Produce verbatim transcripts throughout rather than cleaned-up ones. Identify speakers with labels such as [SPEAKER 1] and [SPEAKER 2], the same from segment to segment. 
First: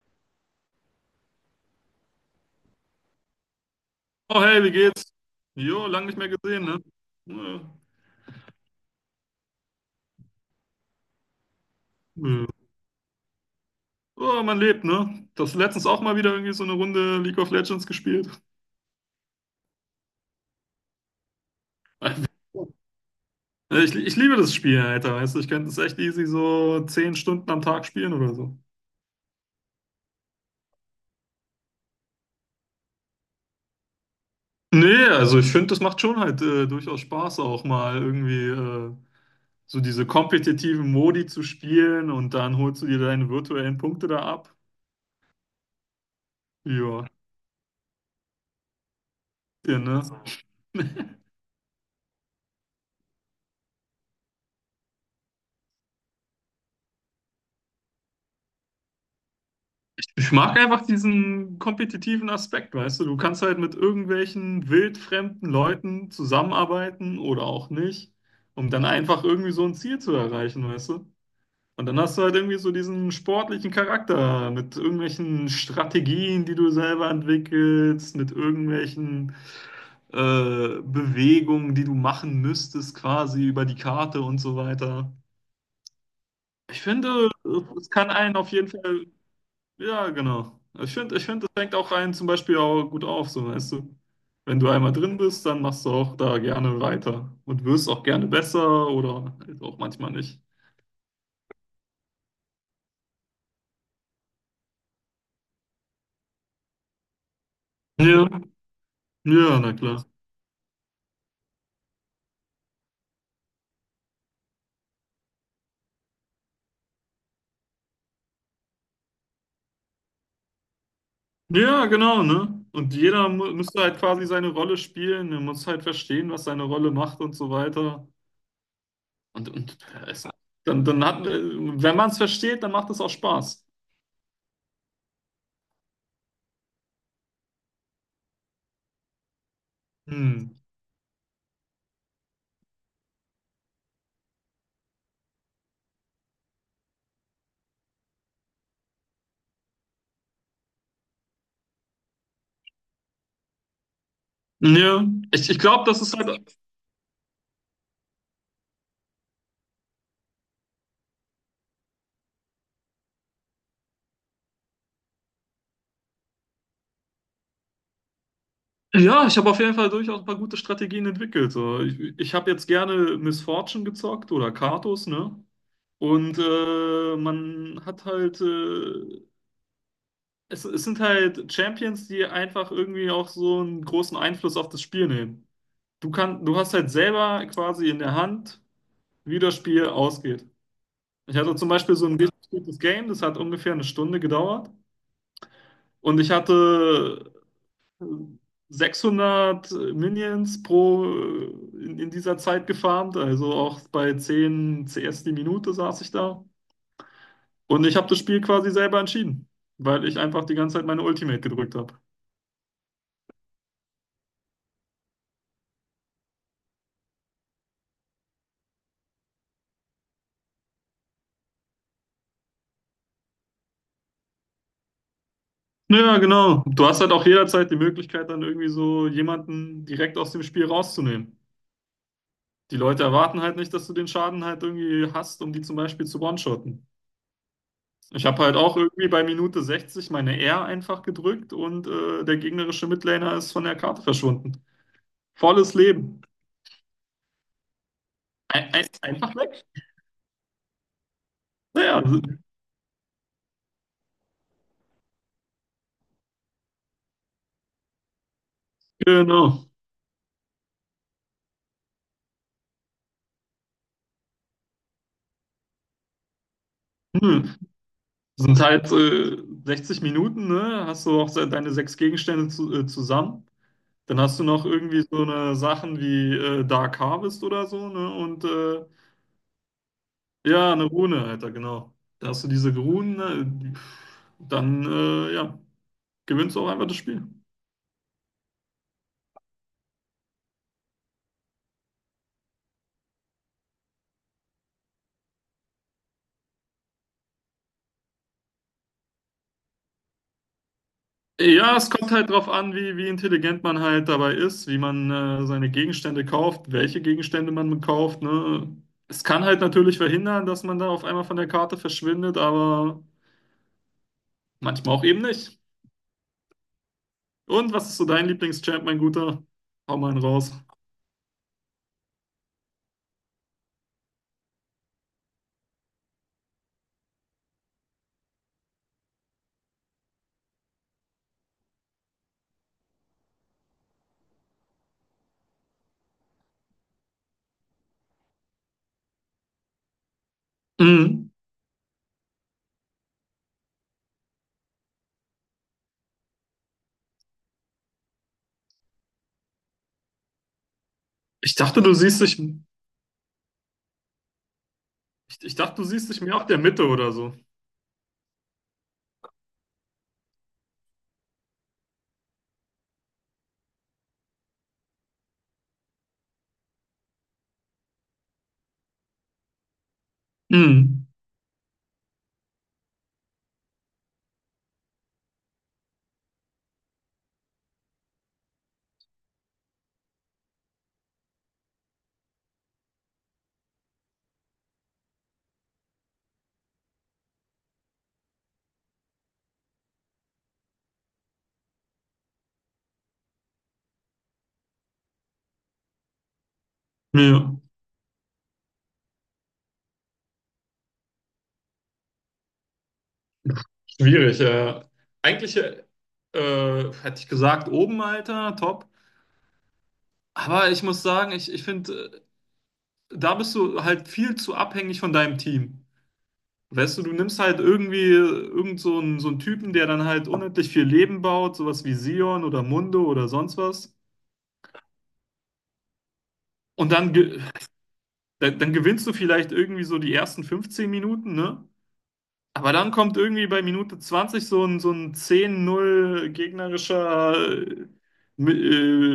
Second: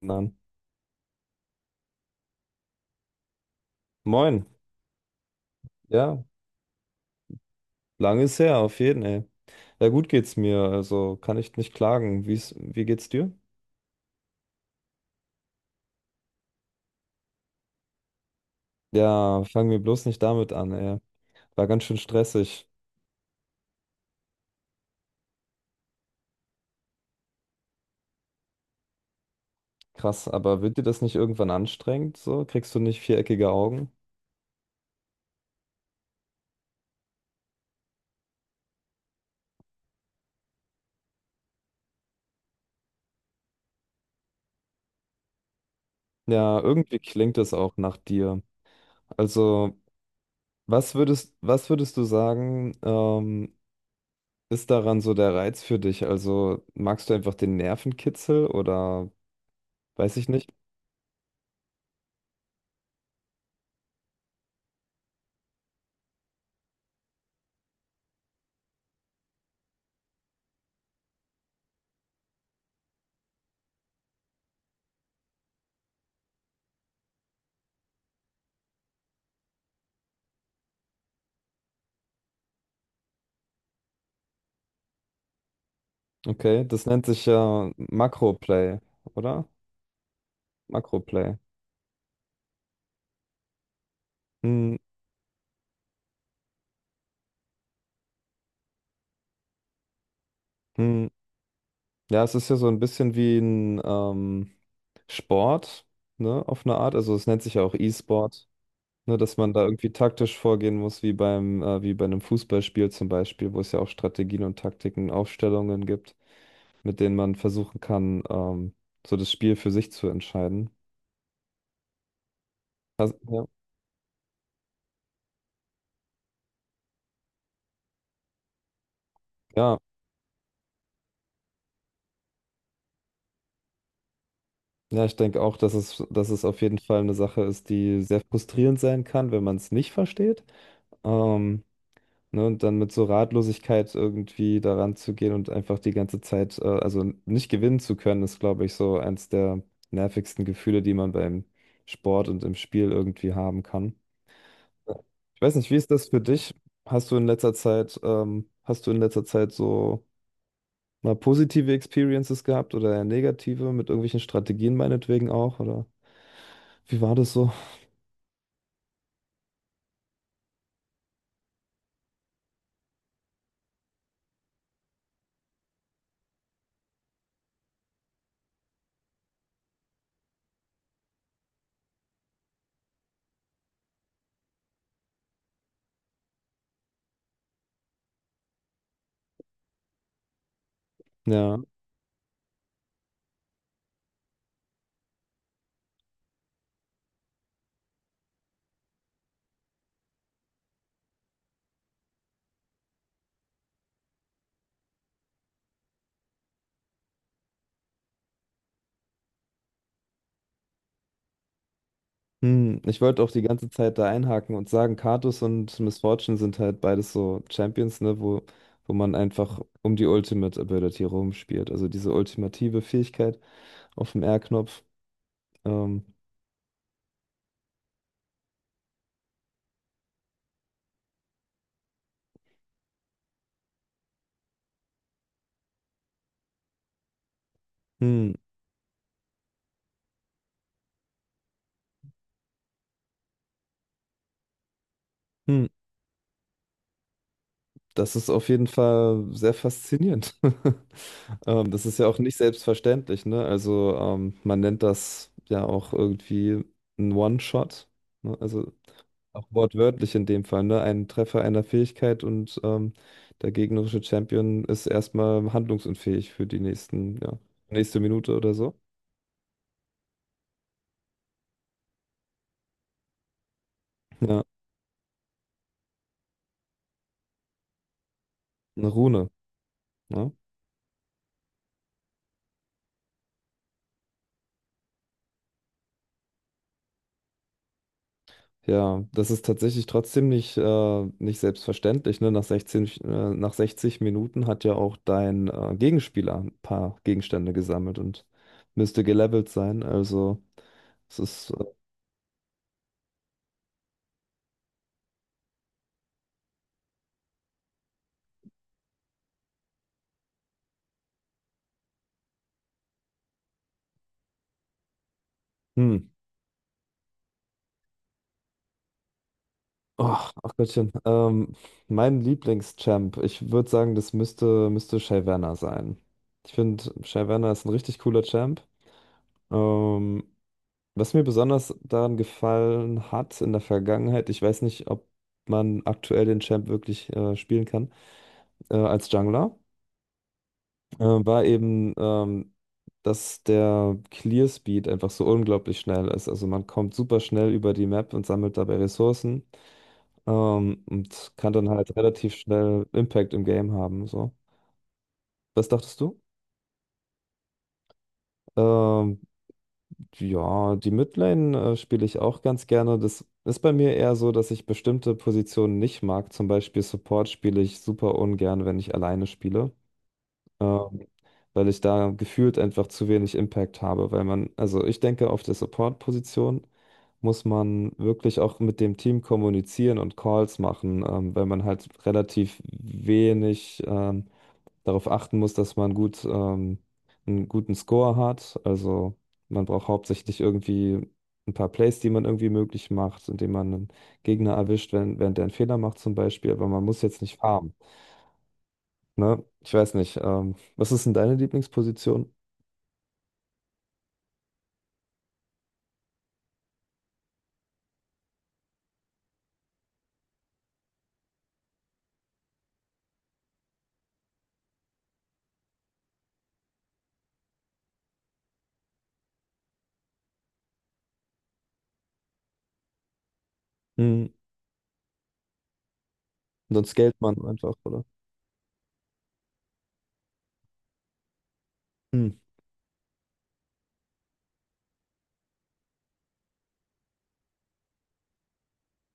[SPEAKER 1] Nein.
[SPEAKER 2] Oh,
[SPEAKER 1] Moin.
[SPEAKER 2] hey, wie geht's? Jo, lang
[SPEAKER 1] Ja,
[SPEAKER 2] nicht mehr gesehen, ne? Ja.
[SPEAKER 1] lange ist her, auf jeden, ey. Ja, gut geht's mir, also kann ich nicht klagen.
[SPEAKER 2] Ja.
[SPEAKER 1] Wie's, wie geht's dir?
[SPEAKER 2] Oh, man lebt, ne? Das letztens auch mal wieder irgendwie so eine Runde League of Legends gespielt.
[SPEAKER 1] Ja, fangen wir bloß nicht damit an, ey. War ganz schön stressig.
[SPEAKER 2] Ich, ich liebe das Spiel, Alter, weißt du, ich könnte es echt easy so zehn Stunden am Tag spielen oder so.
[SPEAKER 1] Krass, aber wird dir das nicht irgendwann anstrengend, so? Kriegst du nicht viereckige Augen?
[SPEAKER 2] Nee, also ich finde, das macht schon halt äh, durchaus Spaß, auch mal irgendwie äh, so diese kompetitiven Modi zu spielen und dann holst du dir deine virtuellen Punkte da ab.
[SPEAKER 1] Ja, irgendwie
[SPEAKER 2] Ja,
[SPEAKER 1] klingt das auch nach dir.
[SPEAKER 2] ja,
[SPEAKER 1] Also,
[SPEAKER 2] ne?
[SPEAKER 1] was würdest, was würdest du sagen, ähm, ist daran so der Reiz für dich? Also, magst du einfach den Nervenkitzel oder
[SPEAKER 2] Ich,
[SPEAKER 1] weiß ich
[SPEAKER 2] ich
[SPEAKER 1] nicht?
[SPEAKER 2] mag einfach diesen kompetitiven Aspekt, weißt du? Du kannst halt mit irgendwelchen wildfremden Leuten zusammenarbeiten oder auch nicht, um dann einfach irgendwie so ein Ziel zu erreichen, weißt du? Und dann hast du halt irgendwie so diesen sportlichen Charakter mit irgendwelchen Strategien, die du selber entwickelst, mit irgendwelchen äh, Bewegungen, die du machen müsstest, quasi über die Karte und so weiter.
[SPEAKER 1] Okay,
[SPEAKER 2] Ich
[SPEAKER 1] das nennt sich
[SPEAKER 2] finde,
[SPEAKER 1] ja
[SPEAKER 2] es kann einen auf jeden
[SPEAKER 1] Makroplay,
[SPEAKER 2] Fall
[SPEAKER 1] oder?
[SPEAKER 2] ja, genau. Ich finde, ich
[SPEAKER 1] Makroplay.
[SPEAKER 2] find, das fängt auch einen zum Beispiel auch gut auf, so weißt du. Wenn du
[SPEAKER 1] Hm,
[SPEAKER 2] einmal drin bist, dann machst du auch da gerne weiter und wirst auch gerne besser oder halt auch manchmal nicht.
[SPEAKER 1] hm. Ja, es ist ja so ein bisschen wie ein ähm, Sport, ne, auf eine Art. Also es nennt sich ja auch
[SPEAKER 2] Ja,
[SPEAKER 1] E-Sport, ne, dass man
[SPEAKER 2] ja,
[SPEAKER 1] da
[SPEAKER 2] na
[SPEAKER 1] irgendwie
[SPEAKER 2] klar.
[SPEAKER 1] taktisch vorgehen muss, wie beim, äh, wie bei einem Fußballspiel zum Beispiel, wo es ja auch Strategien und Taktiken, Aufstellungen gibt, mit denen man versuchen kann, ähm, so das Spiel für sich zu entscheiden.
[SPEAKER 2] Ja, genau, ne? Und
[SPEAKER 1] Das,
[SPEAKER 2] jeder
[SPEAKER 1] ja.
[SPEAKER 2] mu müsste halt quasi seine Rolle spielen, er muss halt verstehen, was seine Rolle macht und so weiter. Und, und
[SPEAKER 1] Ja,
[SPEAKER 2] äh, es, dann, dann hat, äh, Wenn man es versteht, dann macht es auch Spaß.
[SPEAKER 1] ja, ich denke auch, dass es, dass es auf jeden Fall eine Sache ist, die sehr frustrierend sein kann, wenn man es nicht versteht.
[SPEAKER 2] Hm.
[SPEAKER 1] Ähm, ne, und dann mit so Ratlosigkeit irgendwie daran zu gehen und einfach die ganze Zeit, äh, also nicht gewinnen zu können, ist, glaube ich, so eins der nervigsten Gefühle, die man beim Sport und im Spiel irgendwie haben kann.
[SPEAKER 2] Ja,
[SPEAKER 1] Ich
[SPEAKER 2] ich,
[SPEAKER 1] weiß
[SPEAKER 2] ich
[SPEAKER 1] nicht, wie
[SPEAKER 2] glaube,
[SPEAKER 1] ist
[SPEAKER 2] das
[SPEAKER 1] das
[SPEAKER 2] ist
[SPEAKER 1] für dich?
[SPEAKER 2] halt.
[SPEAKER 1] Hast du in letzter Zeit, ähm, hast du in letzter Zeit so mal positive Experiences gehabt oder eher negative mit irgendwelchen Strategien meinetwegen auch? Oder wie war das so?
[SPEAKER 2] Ja, ich habe auf jeden Fall durchaus ein paar gute Strategien entwickelt. So. Ich, ich habe jetzt gerne Miss Fortune gezockt oder Karthus, ne? Und äh, man hat halt, äh, es, es sind halt Champions, die einfach irgendwie auch so einen großen Einfluss auf das Spiel nehmen. Du kann, du hast halt selber quasi in der Hand, wie das Spiel ausgeht. Ich hatte
[SPEAKER 1] Ja.
[SPEAKER 2] zum Beispiel so ein richtig gutes Game, das hat ungefähr eine Stunde gedauert. Und ich hatte sechshundert Minions pro äh, in, in dieser Zeit gefarmt, also auch bei zehn C S die Minute saß ich da. Und ich habe das Spiel quasi selber entschieden, weil ich einfach die ganze Zeit meine Ultimate gedrückt habe.
[SPEAKER 1] Hm, ich wollte auch die ganze Zeit da einhaken und sagen, Katus und Miss Fortune sind halt beides so Champions, ne, wo, wo man einfach um die Ultimate Ability rumspielt. Also diese ultimative Fähigkeit auf dem R-Knopf. Ähm,
[SPEAKER 2] Ja, genau. Du hast halt auch jederzeit die Möglichkeit, dann irgendwie so jemanden direkt aus dem Spiel rauszunehmen. Die Leute erwarten halt nicht, dass du den Schaden halt irgendwie hast, um die zum Beispiel zu one-shotten. Ich
[SPEAKER 1] hm,
[SPEAKER 2] habe halt auch irgendwie bei Minute sechzig meine R einfach gedrückt und äh, der gegnerische Midlaner ist von der Karte verschwunden.
[SPEAKER 1] hm,
[SPEAKER 2] Volles Leben.
[SPEAKER 1] das ist auf jeden
[SPEAKER 2] Ein, ein,
[SPEAKER 1] Fall
[SPEAKER 2] einfach
[SPEAKER 1] sehr
[SPEAKER 2] weg.
[SPEAKER 1] faszinierend. Ähm, das ist
[SPEAKER 2] Ja,
[SPEAKER 1] ja auch nicht selbstverständlich, ne? Also ähm, man nennt das ja auch irgendwie ein One-Shot. Ne? Also Auch
[SPEAKER 2] genau.
[SPEAKER 1] wortwörtlich in dem Fall, ne? Ein Treffer einer Fähigkeit und ähm, der gegnerische Champion ist erstmal handlungsunfähig für die nächsten, ja,
[SPEAKER 2] Hm.
[SPEAKER 1] nächste Minute
[SPEAKER 2] Das
[SPEAKER 1] oder
[SPEAKER 2] sind
[SPEAKER 1] so.
[SPEAKER 2] halt äh, sechzig Minuten, ne? Hast du auch se- deine sechs Gegenstände zu, äh, zusammen. Dann hast
[SPEAKER 1] Ja,
[SPEAKER 2] du noch irgendwie so eine Sachen wie äh, Dark Harvest oder so, ne? Und äh,
[SPEAKER 1] eine Rune, ne?
[SPEAKER 2] ja, eine Rune, Alter, genau. Da hast du diese Runen, ne? Dann äh, Ja, gewinnst du auch einfach das Spiel.
[SPEAKER 1] Ja, das ist tatsächlich trotzdem nicht, äh, nicht selbstverständlich, ne? Nach sechzehn, äh, nach sechzig Minuten hat ja auch dein äh, Gegenspieler ein paar Gegenstände gesammelt und müsste gelevelt sein. Also, es ist, äh,
[SPEAKER 2] Ja, es kommt halt drauf an, wie, wie intelligent man halt dabei ist, wie man äh, seine Gegenstände kauft, welche Gegenstände man kauft, ne? Es kann halt natürlich verhindern, dass man da auf einmal von der Karte verschwindet, aber manchmal auch eben nicht.
[SPEAKER 1] hm.
[SPEAKER 2] Und was ist so dein Lieblingschamp, mein Guter? Hau mal
[SPEAKER 1] Oh,
[SPEAKER 2] einen raus.
[SPEAKER 1] ach Gottchen. Ähm, mein Lieblingschamp. Ich würde sagen, das müsste, müsste Shyvana sein. Ich finde, Shyvana ist ein richtig cooler Champ. Ähm, was mir besonders daran gefallen hat in der Vergangenheit, ich weiß nicht, ob man aktuell den Champ wirklich äh, spielen kann, äh, als Jungler, äh,
[SPEAKER 2] Mhm.
[SPEAKER 1] war eben, ähm, dass der Clear Speed einfach so unglaublich schnell ist. Also man kommt super schnell über die Map und sammelt dabei Ressourcen. Ähm, und kann
[SPEAKER 2] Ich
[SPEAKER 1] dann
[SPEAKER 2] dachte,
[SPEAKER 1] halt
[SPEAKER 2] du siehst
[SPEAKER 1] relativ
[SPEAKER 2] dich, ich,
[SPEAKER 1] schnell Impact im Game haben. So.
[SPEAKER 2] ich
[SPEAKER 1] Was
[SPEAKER 2] dachte, du
[SPEAKER 1] dachtest
[SPEAKER 2] siehst
[SPEAKER 1] du?
[SPEAKER 2] dich mehr auf der Mitte oder so.
[SPEAKER 1] Ähm, ja, die Midlane äh, spiele ich auch ganz gerne. Das ist bei mir eher so, dass ich bestimmte Positionen nicht mag. Zum Beispiel Support spiele ich super ungern, wenn ich alleine spiele. Ähm,
[SPEAKER 2] Mhm.
[SPEAKER 1] weil ich da gefühlt einfach zu wenig Impact habe. Weil man, also ich denke, auf der Support-Position muss man wirklich auch mit dem Team kommunizieren und Calls machen, ähm, weil man halt relativ wenig. ähm, darauf achten muss, dass man gut, ähm, einen guten Score hat. Also man braucht hauptsächlich irgendwie ein paar Plays, die man irgendwie möglich macht, indem man einen Gegner erwischt, wenn, während der einen Fehler macht zum Beispiel. Aber man muss jetzt nicht
[SPEAKER 2] Ja.
[SPEAKER 1] farmen. Ne? Ich weiß nicht. Ähm, was ist denn deine Lieblingsposition?
[SPEAKER 2] Schwierig. Äh, eigentlich äh, äh, hätte ich gesagt, oben, Alter, top. Aber ich muss sagen, ich, ich finde, da bist du halt viel zu abhängig von deinem Team. Weißt du, du nimmst halt irgendwie äh, irgend so einen, so einen Typen, der dann halt unendlich viel Leben baut, sowas wie Sion oder Mundo oder sonst was.
[SPEAKER 1] Hm, sonst
[SPEAKER 2] Und
[SPEAKER 1] scaled
[SPEAKER 2] dann,
[SPEAKER 1] man
[SPEAKER 2] ge-
[SPEAKER 1] einfach, oder?
[SPEAKER 2] dann, dann gewinnst du vielleicht irgendwie so die ersten fünfzehn Minuten, ne?
[SPEAKER 1] Hm.
[SPEAKER 2] Aber dann kommt irgendwie bei Minute zwanzig so ein, so ein zehn null gegnerischer äh, Mi-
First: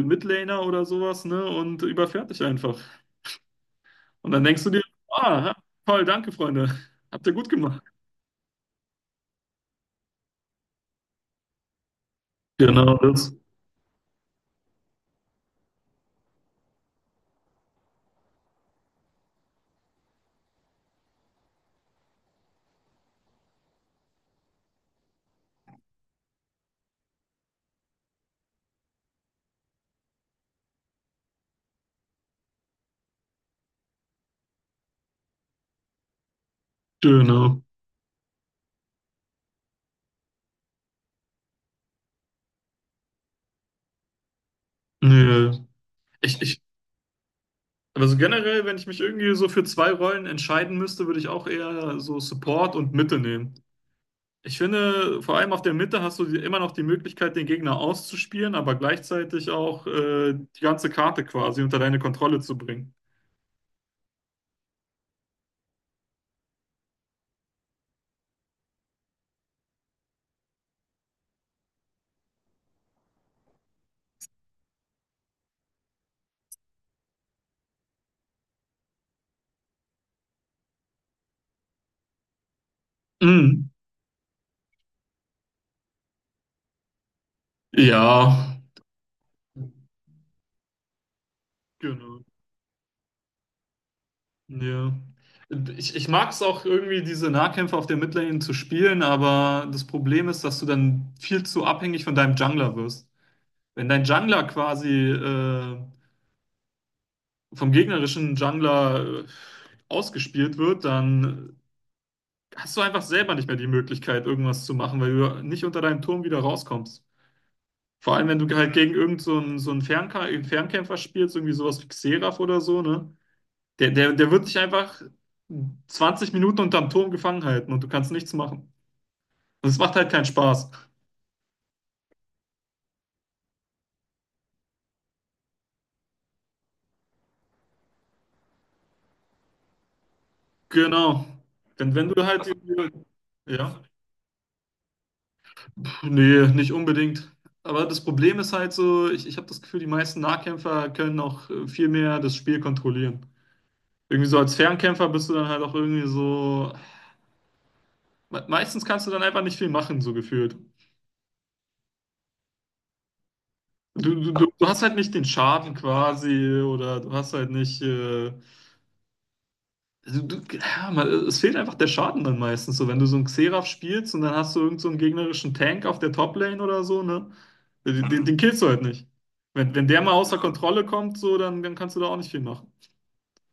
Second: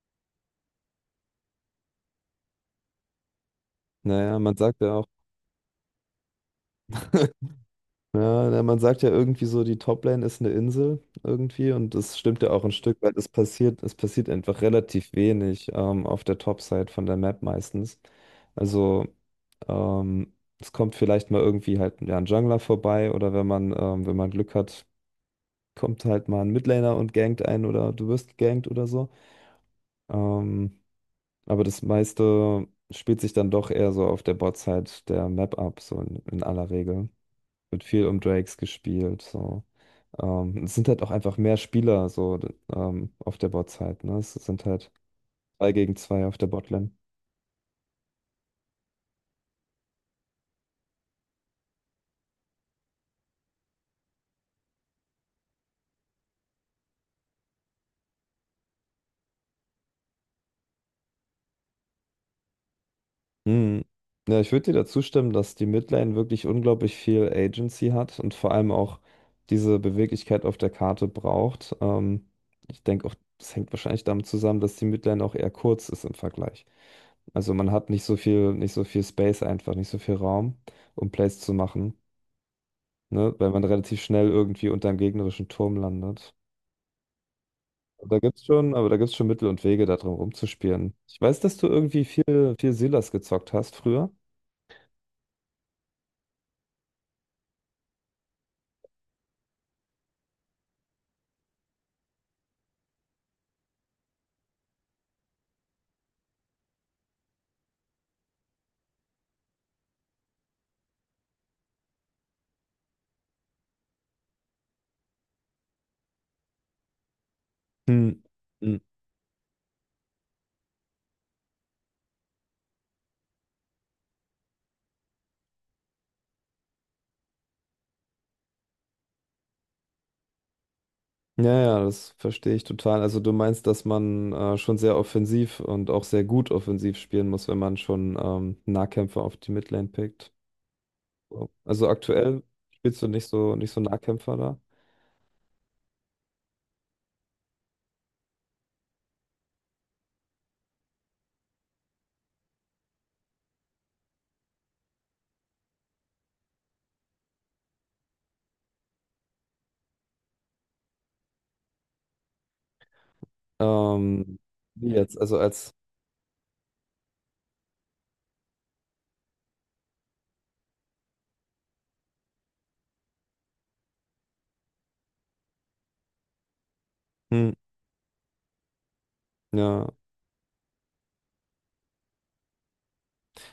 [SPEAKER 2] äh, Midlaner oder sowas, ne? Und überfährt dich einfach. Und
[SPEAKER 1] Naja,
[SPEAKER 2] dann
[SPEAKER 1] man
[SPEAKER 2] denkst du
[SPEAKER 1] sagt
[SPEAKER 2] dir,
[SPEAKER 1] ja auch.
[SPEAKER 2] ah, toll, danke, Freunde. Habt ihr gut gemacht.
[SPEAKER 1] Ja, na, man sagt ja irgendwie so, die Toplane ist eine Insel irgendwie und das stimmt ja auch ein
[SPEAKER 2] Genau,
[SPEAKER 1] Stück weit. Es
[SPEAKER 2] das.
[SPEAKER 1] passiert, es passiert einfach relativ wenig ähm, auf der Topside von der Map meistens. Also ähm, es kommt vielleicht mal irgendwie halt ja, ein Jungler vorbei oder wenn man, ähm, wenn man Glück hat, kommt halt mal ein Midlaner und gankt einen oder du wirst gegankt oder so. Ähm, aber das meiste spielt sich dann doch eher so auf der Botside der Map ab, so in, in aller Regel
[SPEAKER 2] Genau.
[SPEAKER 1] wird viel um Drakes gespielt. So. Ähm, es sind halt auch einfach mehr Spieler so d- ähm, auf der bot. Ne? Es sind halt
[SPEAKER 2] Nee.
[SPEAKER 1] zwei gegen zwei auf
[SPEAKER 2] Ich,
[SPEAKER 1] der
[SPEAKER 2] ich,
[SPEAKER 1] Botlane.
[SPEAKER 2] aber so generell, wenn ich mich irgendwie so für zwei Rollen entscheiden müsste, würde ich auch eher so Support und Mitte nehmen. Ich finde, vor allem auf der Mitte hast du die, immer noch die Möglichkeit, den Gegner auszuspielen, aber gleichzeitig auch äh, die ganze Karte quasi unter deine Kontrolle zu bringen.
[SPEAKER 1] Hm. Ja, ich würde dir dazu stimmen, dass die Midlane wirklich unglaublich viel Agency hat und vor allem auch diese Beweglichkeit auf der Karte braucht. Ähm, ich denke auch, das hängt wahrscheinlich damit zusammen, dass die Midlane auch eher kurz ist im Vergleich. Also man hat nicht so viel, nicht so viel Space einfach, nicht so viel Raum, um Plays zu machen, ne, weil man
[SPEAKER 2] Mhm.
[SPEAKER 1] relativ schnell irgendwie unter einem gegnerischen Turm landet. Da
[SPEAKER 2] Ja.
[SPEAKER 1] gibt's schon, aber da gibt's schon Mittel und Wege, da drum rumzuspielen. Ich weiß, dass du irgendwie
[SPEAKER 2] Genau.
[SPEAKER 1] viel, viel Silas gezockt hast früher.
[SPEAKER 2] Ja. Ich, ich mag es auch irgendwie, diese Nahkämpfe auf der Midlane zu spielen, aber das Problem ist, dass du dann viel zu abhängig von deinem Jungler wirst. Wenn dein Jungler quasi äh, vom gegnerischen Jungler äh, ausgespielt wird, dann hast du einfach selber nicht mehr die Möglichkeit, irgendwas zu machen, weil du nicht unter deinem Turm wieder rauskommst. Vor
[SPEAKER 1] Hm.
[SPEAKER 2] allem, wenn du halt
[SPEAKER 1] Hm.
[SPEAKER 2] gegen irgend so einen, so einen Fernka- Fernkämpfer spielst, irgendwie sowas wie Xerath oder so, ne? Der, der, der wird dich einfach zwanzig Minuten unterm Turm gefangen halten und du kannst nichts machen. Und es macht halt keinen Spaß.
[SPEAKER 1] Ja, ja, das verstehe ich total. Also du meinst, dass man äh, schon sehr offensiv und auch sehr gut offensiv spielen muss, wenn man schon ähm, Nahkämpfer auf die Midlane pickt.
[SPEAKER 2] Genau.
[SPEAKER 1] So. Also
[SPEAKER 2] Denn wenn du
[SPEAKER 1] aktuell
[SPEAKER 2] halt,
[SPEAKER 1] spielst
[SPEAKER 2] die-
[SPEAKER 1] du nicht so nicht so
[SPEAKER 2] ja,
[SPEAKER 1] Nahkämpfer da.
[SPEAKER 2] pff, nee, nicht unbedingt. Aber das Problem ist halt so, ich, ich habe das Gefühl, die meisten Nahkämpfer können auch äh, viel mehr das Spiel kontrollieren. Irgendwie so als Fernkämpfer bist du dann halt auch irgendwie so, me- meistens kannst du dann einfach nicht viel machen, so gefühlt. Du, du,
[SPEAKER 1] Ähm,
[SPEAKER 2] du du hast
[SPEAKER 1] wie
[SPEAKER 2] halt nicht
[SPEAKER 1] jetzt,
[SPEAKER 2] den
[SPEAKER 1] also als
[SPEAKER 2] Schaden quasi oder du hast halt nicht äh, also, du, ja, man, es fehlt einfach der Schaden dann meistens. So, wenn du so einen Xerath spielst und dann hast du irgend so einen gegnerischen Tank auf der Top-Lane oder so, ne?
[SPEAKER 1] hm,
[SPEAKER 2] Den, den den killst du halt nicht. Wenn,
[SPEAKER 1] ja,
[SPEAKER 2] wenn der mal außer Kontrolle kommt, so, dann, dann kannst du da auch nicht viel machen.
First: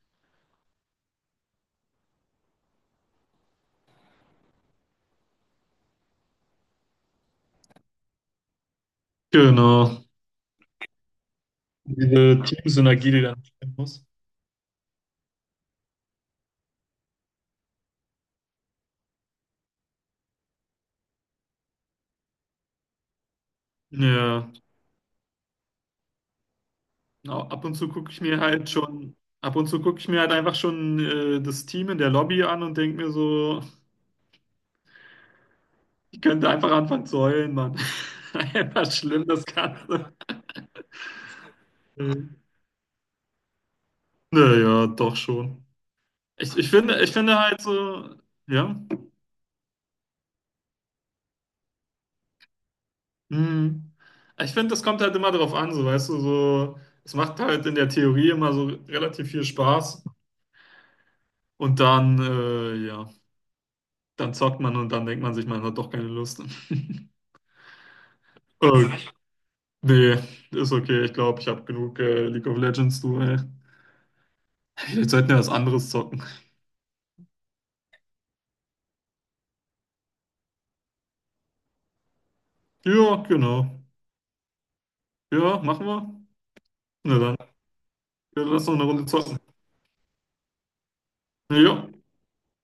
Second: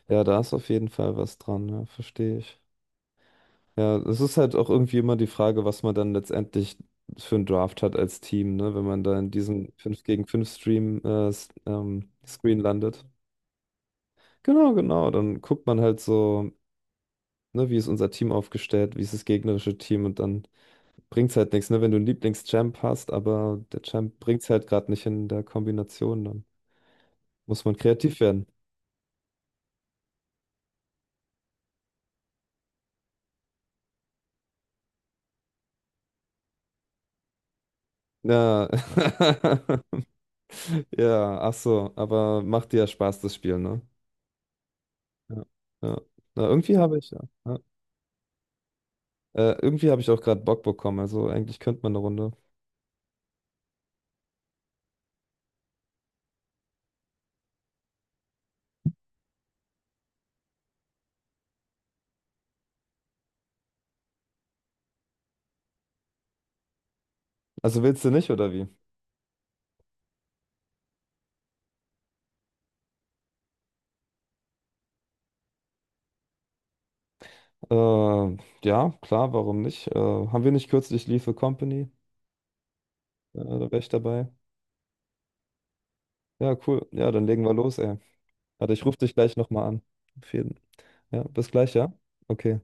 [SPEAKER 1] ja, da ist auf jeden Fall was dran, ja, verstehe ich. Ja, es ist halt auch irgendwie immer die Frage, was man dann letztendlich für einen Draft hat als Team, ne? Wenn man da in diesem
[SPEAKER 2] Genau.
[SPEAKER 1] fünf gegen fünf Stream äh, s- ähm,
[SPEAKER 2] Diese
[SPEAKER 1] Screen landet.
[SPEAKER 2] Teamsynergie, die dann stimmen muss.
[SPEAKER 1] Genau, genau. Dann guckt man halt so, ne, wie ist unser Team aufgestellt, wie ist das gegnerische Team und dann bringt's halt nichts, ne? Wenn du einen Lieblingschamp hast, aber der Champ bringt's
[SPEAKER 2] Ja.
[SPEAKER 1] halt gerade nicht in der Kombination, dann
[SPEAKER 2] Au-
[SPEAKER 1] muss
[SPEAKER 2] Ab
[SPEAKER 1] man
[SPEAKER 2] und zu gucke
[SPEAKER 1] kreativ
[SPEAKER 2] ich mir
[SPEAKER 1] werden.
[SPEAKER 2] halt schon, ab und zu gucke ich mir halt einfach schon äh, das Team in der Lobby an und denke mir so, ich könnte einfach anfangen zu heulen, Mann.
[SPEAKER 1] Ja.
[SPEAKER 2] Einfach schlimm, das Ganze.
[SPEAKER 1] Ja, ach so,
[SPEAKER 2] Äh,
[SPEAKER 1] aber macht dir ja Spaß, das Spiel, ne?
[SPEAKER 2] Naja, doch
[SPEAKER 1] Ja.
[SPEAKER 2] schon.
[SPEAKER 1] Ja. Na,
[SPEAKER 2] Ich, ich
[SPEAKER 1] irgendwie habe
[SPEAKER 2] finde,
[SPEAKER 1] ich
[SPEAKER 2] ich
[SPEAKER 1] ja.
[SPEAKER 2] finde
[SPEAKER 1] Ja.
[SPEAKER 2] halt so, ja,
[SPEAKER 1] Äh, irgendwie habe ich auch gerade Bock bekommen, also eigentlich könnte man eine Runde.
[SPEAKER 2] hm, ich finde, das kommt halt immer darauf an, so, weißt du, so, es macht halt in der Theorie immer so relativ viel Spaß und dann, äh, ja, dann zockt man und dann denkt man sich, man hat doch keine Lust.
[SPEAKER 1] Also willst du nicht, oder wie?
[SPEAKER 2] Äh, Nee, ist okay, ich glaube, ich habe genug äh, League of Legends, du, ey. Vielleicht sollten wir was anderes zocken.
[SPEAKER 1] Äh, ja, klar, warum nicht? Äh, haben wir nicht kürzlich Lethal Company?
[SPEAKER 2] Ja,
[SPEAKER 1] Äh, da
[SPEAKER 2] genau.
[SPEAKER 1] wäre ich dabei.
[SPEAKER 2] Ja, machen wir.
[SPEAKER 1] Ja, cool. Ja,
[SPEAKER 2] Na
[SPEAKER 1] dann
[SPEAKER 2] dann,
[SPEAKER 1] legen wir los, ey.
[SPEAKER 2] ja, lass
[SPEAKER 1] Warte,
[SPEAKER 2] noch eine
[SPEAKER 1] ich rufe
[SPEAKER 2] Runde
[SPEAKER 1] dich gleich
[SPEAKER 2] zocken.
[SPEAKER 1] nochmal an. Auf jeden. Ja, bis gleich,
[SPEAKER 2] Ja.
[SPEAKER 1] ja? Okay.